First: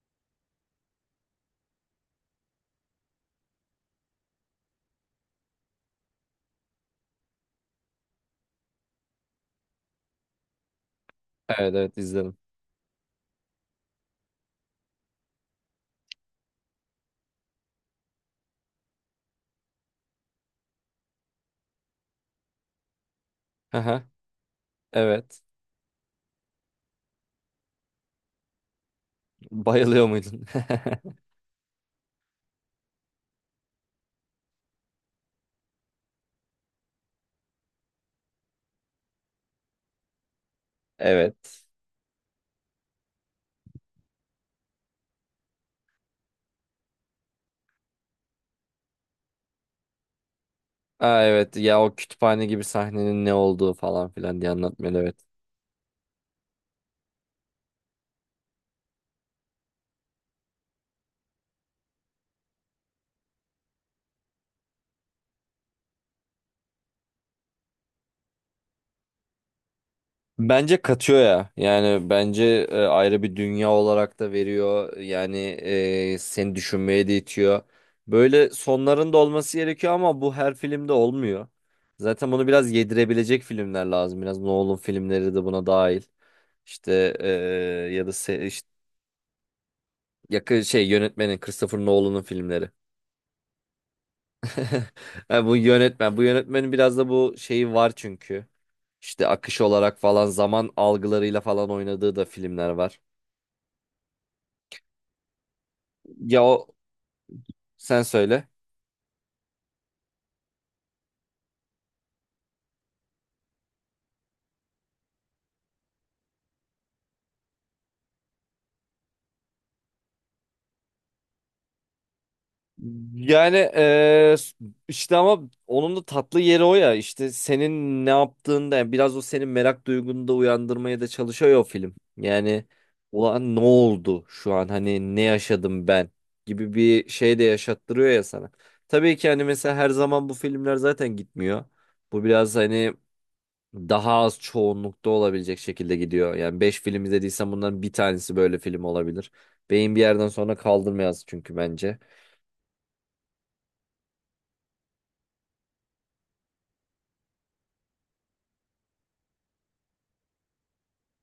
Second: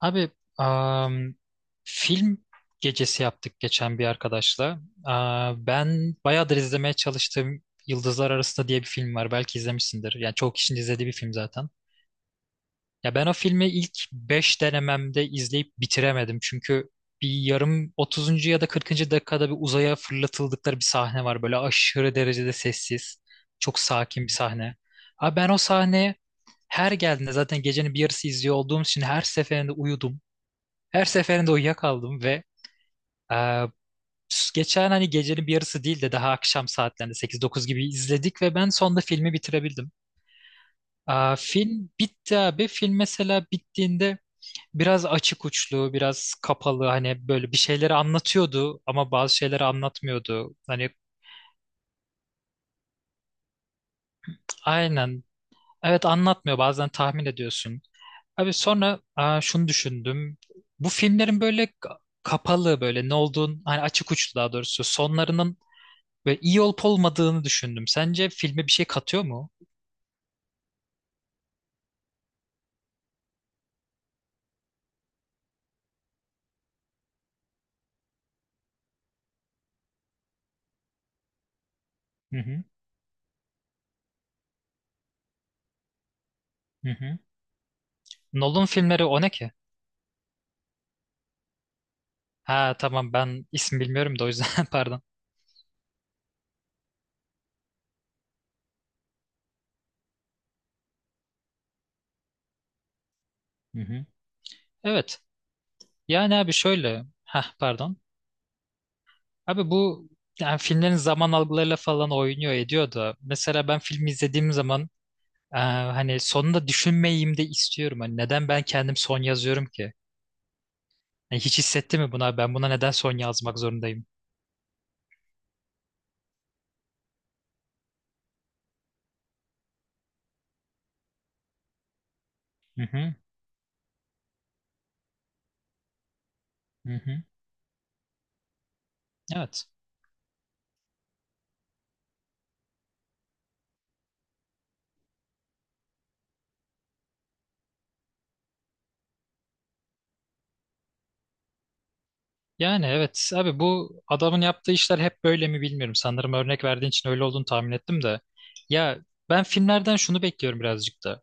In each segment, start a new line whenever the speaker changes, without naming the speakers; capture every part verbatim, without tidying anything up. Abi am, film gecesi yaptık geçen bir arkadaşla. Aa, ben bayağıdır izlemeye çalıştığım Yıldızlar Arasında diye bir film var. Belki izlemişsindir. Yani çoğu kişinin izlediği bir film zaten.
Evet evet, izledim.
Ya ben o filmi ilk beş denememde izleyip bitiremedim. Çünkü bir yarım otuzuncu ya da kırkıncı dakikada bir uzaya fırlatıldıkları bir sahne var. Böyle aşırı derecede sessiz. Çok
Aha,
sakin bir sahne. Abi
evet.
ben o sahne her geldiğinde zaten gecenin bir yarısı izliyor olduğum için her seferinde
Bayılıyor
uyudum.
muydun?
Her seferinde uyuyakaldım ve e, geçen hani gecenin bir yarısı değil de daha akşam saatlerinde sekiz dokuz gibi izledik ve ben sonunda filmi bitirebildim. E,
Evet.
film bitti abi. Film mesela bittiğinde biraz açık uçlu, biraz kapalı hani böyle bir şeyleri anlatıyordu ama bazı şeyleri anlatmıyordu. Hani
Aa, evet ya, o kütüphane gibi sahnenin ne olduğu falan filan diye anlatmıyor, evet.
aynen evet anlatmıyor bazen tahmin ediyorsun. Abi sonra e, şunu düşündüm. Bu filmlerin böyle kapalı böyle ne olduğunu hani açık uçlu daha doğrusu sonlarının ve iyi olup olmadığını düşündüm. Sence filme bir şey katıyor mu?
Bence katıyor ya. Yani bence e, ayrı bir dünya olarak da veriyor. Yani e, seni düşünmeye de itiyor. Böyle sonlarında olması gerekiyor ama bu her filmde olmuyor. Zaten
Hı
bunu
hı.
biraz yedirebilecek filmler lazım. Biraz Nolan filmleri de buna dahil.
Hı
İşte
hı.
e, ya da se-
Nolan filmleri o ne ki?
yakın şey, yönetmenin, Christopher Nolan'ın filmleri.
Ha tamam ben isim bilmiyorum da o yüzden pardon.
Ha, bu yönetmen bu yönetmenin biraz da bu şeyi var çünkü. İşte akış olarak falan, zaman algılarıyla falan oynadığı da filmler var.
Hı hı. Evet. Yani
Ya
abi
o,
şöyle. Ha pardon.
sen söyle.
Abi bu yani filmlerin zaman algılarıyla falan oynuyor ediyor da. Mesela ben filmi izlediğim zaman e, hani sonunda düşünmeyeyim de istiyorum. Hani neden ben kendim son yazıyorum ki? Yani hiç hissetti mi buna? Ben buna neden son
Yani
yazmak zorundayım?
eee, işte ama onun da tatlı yeri o ya, işte senin ne yaptığında, yani biraz o senin merak duygunu da uyandırmaya da çalışıyor ya o film. Yani
Hı hı.
ulan ne oldu şu an, hani ne yaşadım ben, gibi
Hı
bir
hı.
şey de yaşattırıyor ya sana. Tabii ki hani,
Evet.
mesela her zaman bu filmler zaten gitmiyor. Bu biraz hani daha az çoğunlukta olabilecek şekilde gidiyor. Yani beş film izlediysen bunların bir tanesi böyle film olabilir. Beyin bir yerden sonra kaldırmayız çünkü, bence.
Yani evet abi bu adamın yaptığı işler hep böyle mi bilmiyorum. Sanırım örnek verdiğin için öyle olduğunu tahmin ettim de. Ya ben filmlerden şunu bekliyorum birazcık da.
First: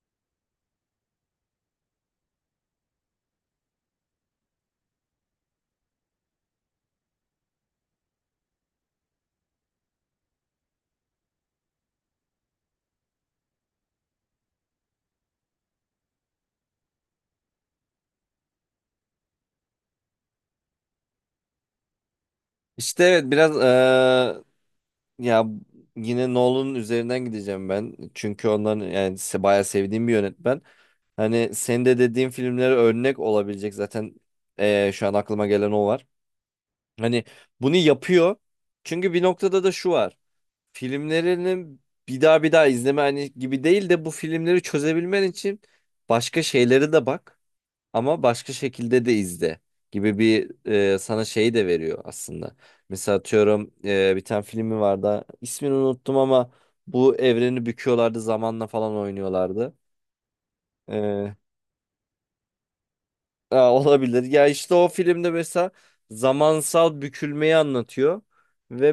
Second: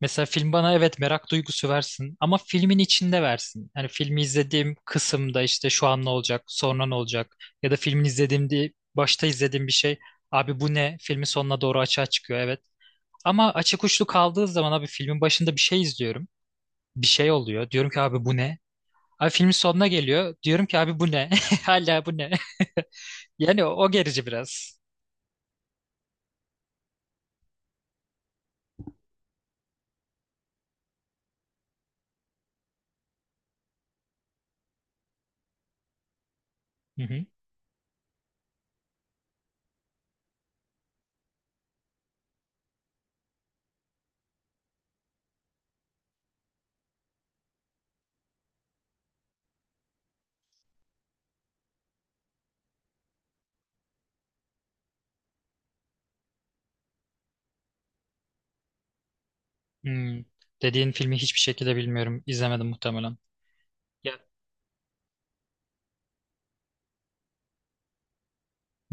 Mesela film bana evet merak duygusu versin ama filmin içinde versin. Yani filmi izlediğim kısımda işte şu an ne olacak, sonra ne olacak ya da filmin izlediğimde başta izlediğim bir şey abi bu ne? Filmin sonuna doğru açığa çıkıyor evet. Ama açık uçlu kaldığı zaman abi filmin başında bir şey izliyorum. Bir şey oluyor. Diyorum ki abi bu ne? Abi filmin sonuna geliyor. Diyorum ki abi bu ne? Hala bu ne?
İşte evet biraz
Yani o, o gerici
eee,
biraz.
ya yine Nolan'ın üzerinden gideceğim ben. Çünkü onların yani se- bayağı sevdiğim bir yönetmen. Hani senin de dediğin filmlere örnek olabilecek zaten, eee, şu an aklıma gelen o var.
Hı
Hani
hı.
bunu yapıyor. Çünkü bir noktada da şu var: filmlerini bir daha bir daha izleme, hani gibi değil de, bu filmleri çözebilmen için başka şeyleri de bak, ama başka şekilde de izle gibi bir e, sana şeyi de veriyor aslında. Mesela atıyorum, e, bir tane filmi vardı. İsmini unuttum ama bu evreni büküyorlardı, zamanla falan oynuyorlardı.
Hmm. Dediğin filmi
E,
hiçbir şekilde bilmiyorum. İzlemedim muhtemelen.
ha,
Ya.
olabilir. Ya işte o filmde mesela zamansal bükülmeyi anlatıyor.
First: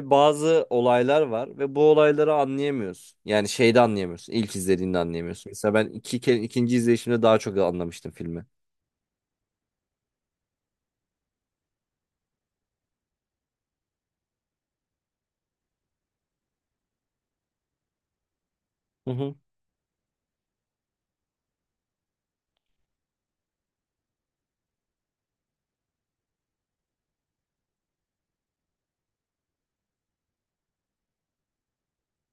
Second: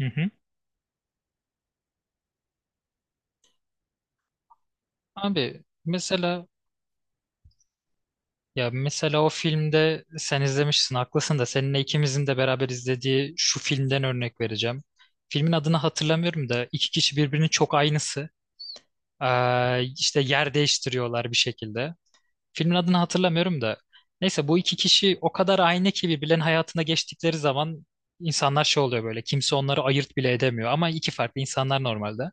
Hı hı.
bazı olaylar var ve bu olayları anlayamıyorsun. Yani şeyde anlayamıyorsun. İlk izlediğinde anlayamıyorsun.
Abi
Mesela ben iki, ke-
mesela
ikinci izleyişimde daha çok anlamıştım filmi.
ya mesela o filmde sen izlemişsin haklısın da seninle ikimizin de beraber izlediği şu filmden örnek vereceğim. Filmin adını hatırlamıyorum da iki kişi birbirinin çok aynısı.
Hı hı.
Ee, işte yer değiştiriyorlar bir şekilde. Filmin adını hatırlamıyorum da. Neyse bu iki kişi o kadar aynı ki birbirlerinin hayatına geçtikleri zaman insanlar şey oluyor böyle. Kimse onları ayırt bile edemiyor ama iki farklı insanlar normalde.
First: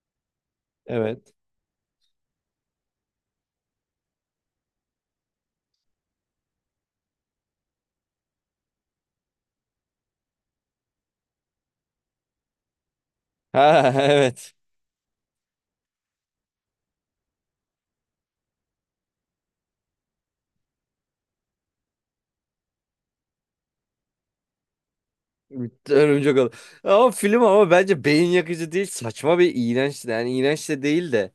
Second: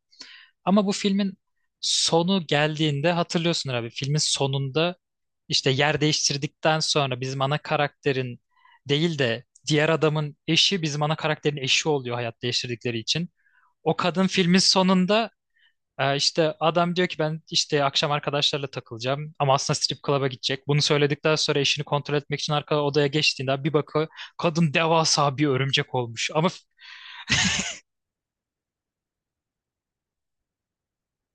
Ama bu
Evet.
filmin sonu geldiğinde hatırlıyorsun abi. Filmin sonunda işte yer değiştirdikten sonra bizim ana karakterin değil de diğer adamın eşi bizim ana karakterin eşi oluyor hayat değiştirdikleri için.
Ha,
O kadın
evet.
filmin sonunda ee, işte adam diyor ki ben işte akşam arkadaşlarla takılacağım ama aslında strip club'a gidecek. Bunu söyledikten sonra eşini kontrol etmek için arka odaya geçtiğinde bir bakıyor kadın devasa bir
Bitti,
örümcek olmuş.
Örümcek
Ama
Adam. Ama film ama bence beyin yakıcı değil. Saçma, bir iğrençti. Yani iğrenç de değil de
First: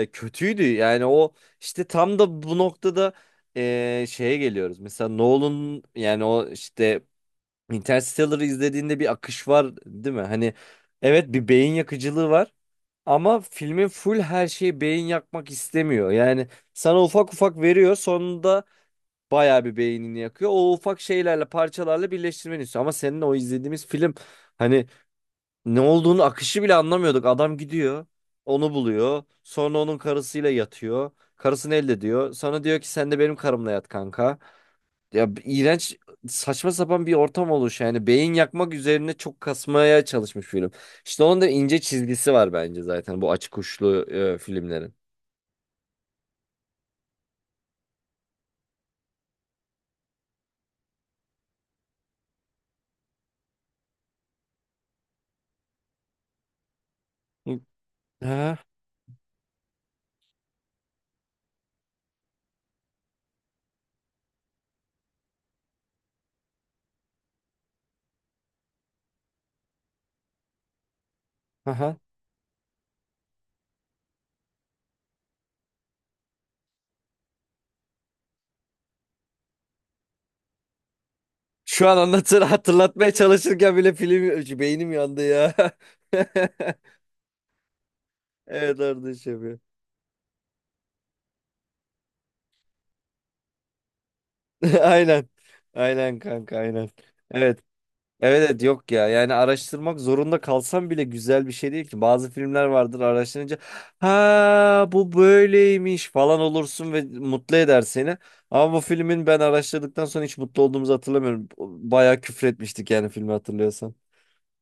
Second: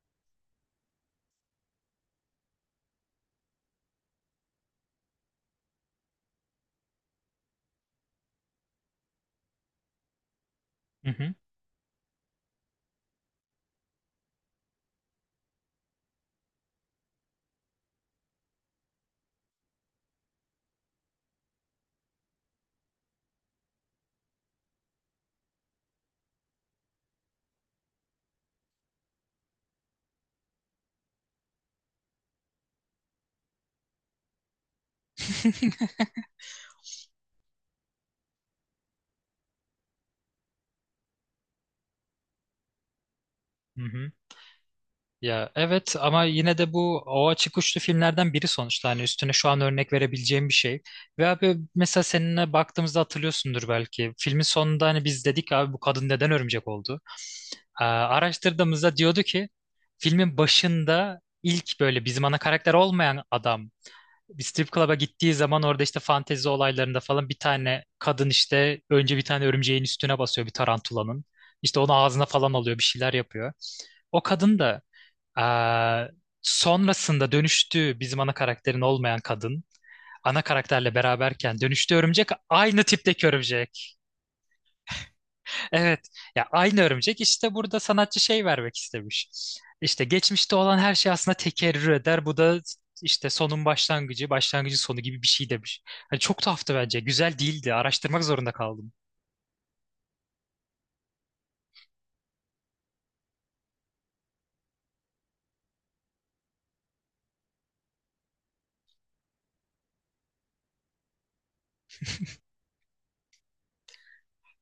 e, kötüydü. Yani o işte tam da bu noktada e, şeye geliyoruz. Mesela Nolan, yani o işte Interstellar'ı izlediğinde bir akış var değil mi? Hani
hı
evet,
hı,
bir beyin yakıcılığı var. Ama filmin full her şeyi beyin yakmak istemiyor. Yani sana ufak ufak veriyor. Sonunda bayağı bir beynini yakıyor. O ufak şeylerle, parçalarla birleştirmeni istiyor. Ama senin o izlediğimiz film, hani ne olduğunu, akışı bile anlamıyorduk. Adam gidiyor, onu buluyor. Sonra onun karısıyla yatıyor. Karısını elde ediyor. Sonra diyor ki, sen de benim karımla yat kanka. Ya iğrenç, saçma sapan bir ortam oluş, yani beyin yakmak üzerine çok kasmaya çalışmış film. İşte onun da ince çizgisi var bence, zaten bu açık
hı
uçlu
hı.
e, filmlerin.
Ya evet ama yine de bu o açık uçlu filmlerden biri sonuçta hani üstüne şu an örnek verebileceğim bir şey. Ve abi mesela seninle baktığımızda hatırlıyorsundur belki. Filmin sonunda hani biz dedik abi bu kadın neden örümcek oldu?
Hı.
Aa,
Ha,
araştırdığımızda diyordu ki filmin başında ilk böyle bizim ana karakter olmayan adam bir strip club'a gittiği zaman orada işte fantezi olaylarında falan bir tane kadın işte önce bir tane örümceğin üstüne basıyor bir tarantulanın. İşte onu
aha.
ağzına falan alıyor bir şeyler yapıyor. O kadın da ee, sonrasında dönüştüğü bizim ana karakterin olmayan kadın ana karakterle beraberken
Şu
dönüştüğü
an
örümcek
anlatır,
aynı
hatırlatmaya
tipteki
çalışırken bile
örümcek.
film, beynim yandı ya.
Evet ya aynı örümcek işte burada sanatçı şey vermek
Evet kardeş,
istemiş.
yapıyor.
İşte geçmişte olan her şey aslında tekerrür eder. Bu da işte sonun başlangıcı, başlangıcın sonu gibi bir
Aynen.
şey demiş.
Aynen
Hani çok
kanka,
tuhaftı
aynen.
bence. Güzel
Evet.
değildi. Araştırmak
Evet
zorunda
evet, yok
kaldım.
ya. Yani araştırmak zorunda kalsam bile güzel bir şey değil ki. Bazı filmler vardır, araştırınca ha bu böyleymiş falan olursun ve mutlu eder seni. Ama bu filmin, ben araştırdıktan sonra hiç mutlu olduğumuzu hatırlamıyorum. Bayağı küfür etmiştik, yani, filmi hatırlıyorsan.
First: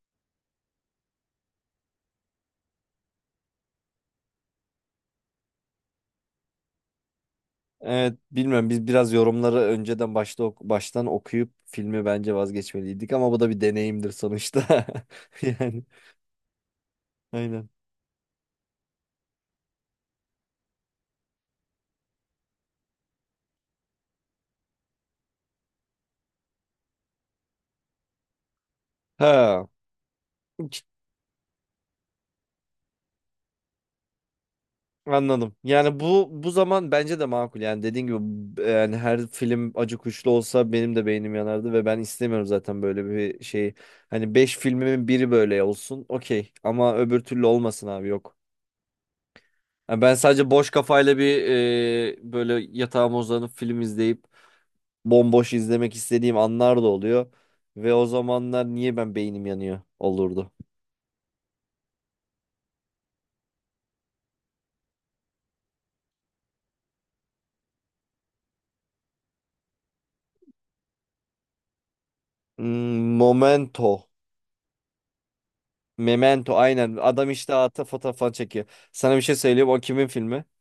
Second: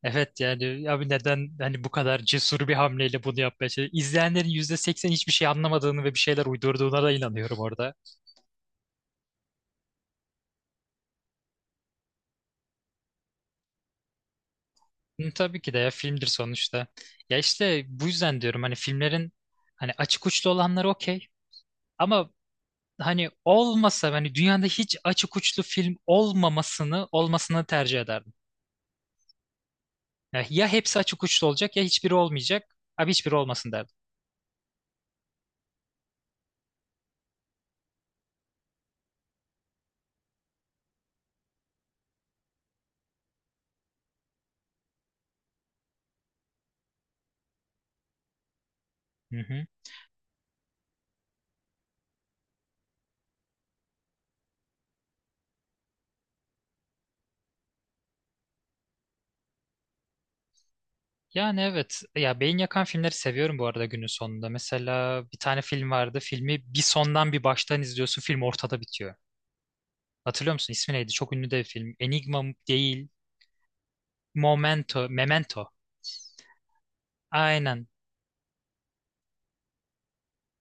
Evet yani abi neden hani bu kadar cesur bir hamleyle bunu yapmaya çalışıyor? İzleyenlerin yüzde seksen hiçbir şey anlamadığını ve bir şeyler uydurduğuna da inanıyorum orada.
Evet, bilmiyorum. Biz biraz yorumları önceden, başta ok- baştan okuyup filmi bence vazgeçmeliydik, ama bu da bir deneyimdir sonuçta.
Hı, tabii ki de
Yani,
ya filmdir sonuçta. Ya
aynen.
işte bu yüzden diyorum hani filmlerin hani açık uçlu olanları okey ama hani olmasa hani dünyada hiç açık uçlu film olmamasını olmasını tercih ederdim.
Ha,
Ya, ya hepsi açık uçlu olacak ya hiçbiri olmayacak. Abi hiçbiri olmasın derdim.
anladım. Yani bu, bu zaman bence de makul. Yani dediğin gibi, b- yani her film acı kuşlu olsa benim de beynim yanardı ve ben istemiyorum zaten böyle bir şey. Hani beş filmimin biri böyle olsun, okey, ama öbür türlü olmasın abi, yok.
Hı hı.
Yani ben sadece boş kafayla bir e, böyle yatağıma uzanıp film izleyip bomboş izlemek istediğim anlar da oluyor. Ve o zamanlar niye ben, beynim yanıyor olurdu.
Yani evet. Ya beyin yakan filmleri seviyorum bu arada günün sonunda. Mesela bir tane film vardı. Filmi bir sondan bir baştan izliyorsun. Film ortada bitiyor. Hatırlıyor musun? İsmi neydi? Çok ünlü de bir film. Enigma mı- değil.
Hmm, Momento.
Momento. Memento.
Memento, aynen. Adam işte ata
Aynen.
fotoğraf falan çekiyor. Sana bir şey söyleyeyim. O kimin filmi?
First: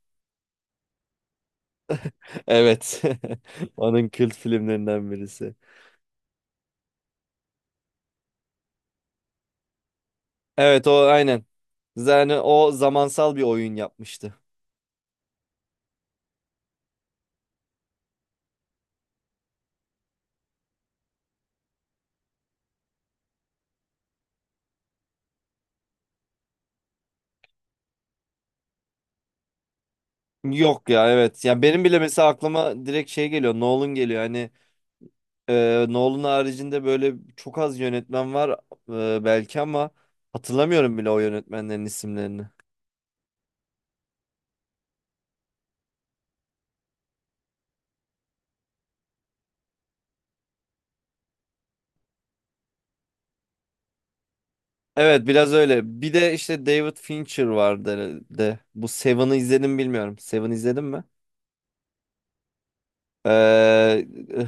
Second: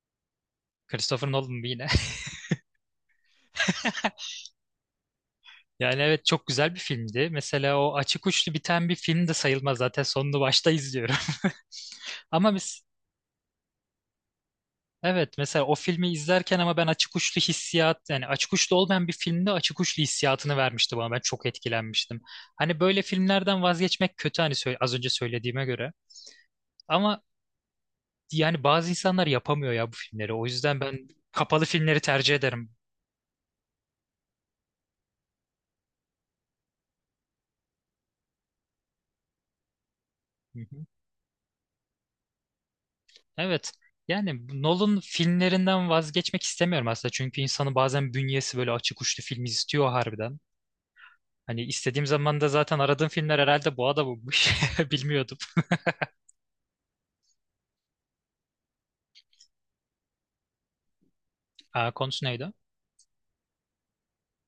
Christopher Nolan yine.
Evet. Onun kült filmlerinden birisi.
Yani evet çok güzel bir filmdi. Mesela o açık uçlu biten bir film de sayılmaz. Zaten sonunu başta
Evet o,
izliyorum.
aynen. Yani
Ama
o
biz
zamansal bir oyun yapmıştı.
evet mesela o filmi izlerken ama ben açık uçlu hissiyat yani açık uçlu olmayan bir filmde açık uçlu hissiyatını vermişti bana. Ben çok etkilenmiştim. Hani böyle filmlerden vazgeçmek kötü hani sö- az önce söylediğime göre. Ama yani bazı insanlar yapamıyor ya bu filmleri. O yüzden
Yok
ben
ya, evet. Ya
kapalı
benim bile
filmleri
mesela
tercih ederim.
aklıma direkt şey geliyor. Nolan geliyor. Hani Ee, Nolan haricinde böyle çok az yönetmen var e, belki, ama
Hı hı.
hatırlamıyorum bile o yönetmenlerin isimlerini.
Evet. Yani bu Nolan filmlerinden vazgeçmek istemiyorum aslında. Çünkü insanın bazen bünyesi böyle açık uçlu film istiyor harbiden. Hani istediğim zaman da zaten aradığım filmler herhalde bu adammış.
Evet,
Bilmiyordum.
biraz öyle. Bir de işte David Fincher vardı de. Bu Seven'ı izledim, bilmiyorum. Seven izledin mi?
Aa, konusu neydi?
Ee,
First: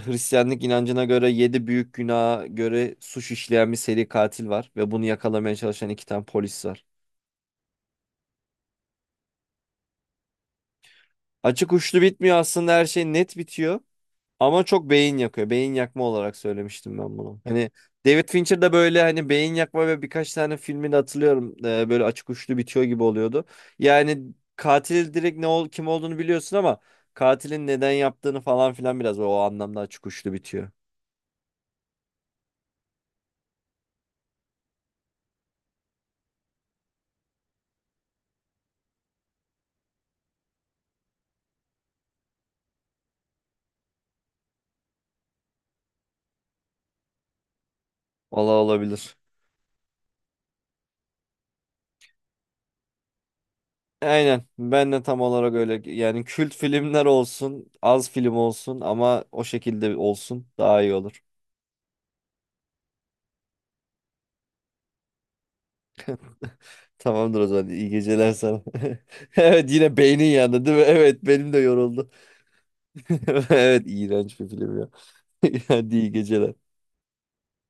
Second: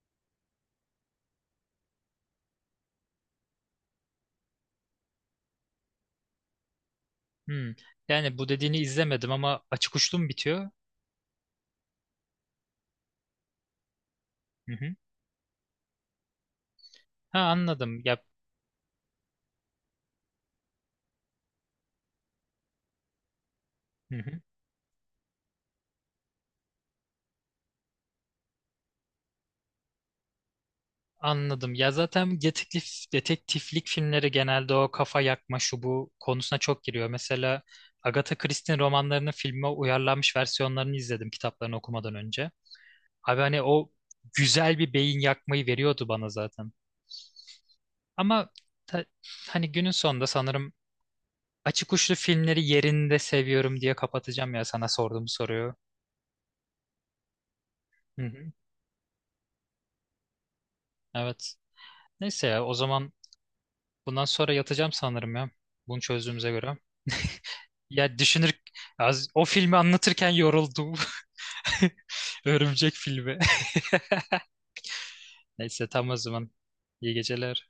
Hristiyanlık inancına göre yedi büyük günaha göre suç işleyen bir seri katil var ve bunu yakalamaya çalışan iki tane polis var.
Hmm. Yani bu dediğini izlemedim ama açık uçlu mu bitiyor?
Açık uçlu bitmiyor aslında, her şey net bitiyor. Ama
Hı
çok
hı.
beyin yakıyor. Beyin yakma olarak söylemiştim ben
Ha
bunu. Hani
anladım. Ya,
David Fincher'da böyle hani beyin yakma, ve birkaç tane filmini hatırlıyorum. Ee, böyle açık uçlu bitiyor gibi oluyordu.
hı
Yani
hı.
katil direkt ne ol kim olduğunu biliyorsun ama katilin neden yaptığını falan filan, biraz o anlamda açık uçlu bitiyor.
Anladım. Ya zaten detektif, detektiflik filmleri genelde o kafa yakma şu bu konusuna çok giriyor. Mesela Agatha Christie'nin romanlarının filme uyarlanmış versiyonlarını izledim kitaplarını okumadan önce. Abi hani o güzel bir beyin yakmayı veriyordu bana zaten. Ama
Ola
ta-
olabilir.
hani günün sonunda sanırım açık uçlu filmleri yerinde seviyorum diye
Aynen.
kapatacağım ya sana
Ben de tam
sorduğum
olarak
soruyu.
öyle. Yani kült filmler olsun, az
Hı
film
hı.
olsun ama o şekilde olsun, daha iyi olur.
Evet. Neyse ya o zaman bundan sonra yatacağım sanırım ya. Bunu çözdüğümüze göre.
Tamamdır o zaman. İyi
Ya
geceler
düşünür
sana.
az- o
Evet,
filmi
yine beynin
anlatırken
yandı değil mi?
yoruldum.
Evet, benim de yoruldu.
Örümcek filmi.
Evet, iğrenç bir film ya.
Neyse
Hadi,
tam
iyi
o zaman.
geceler.
İyi geceler.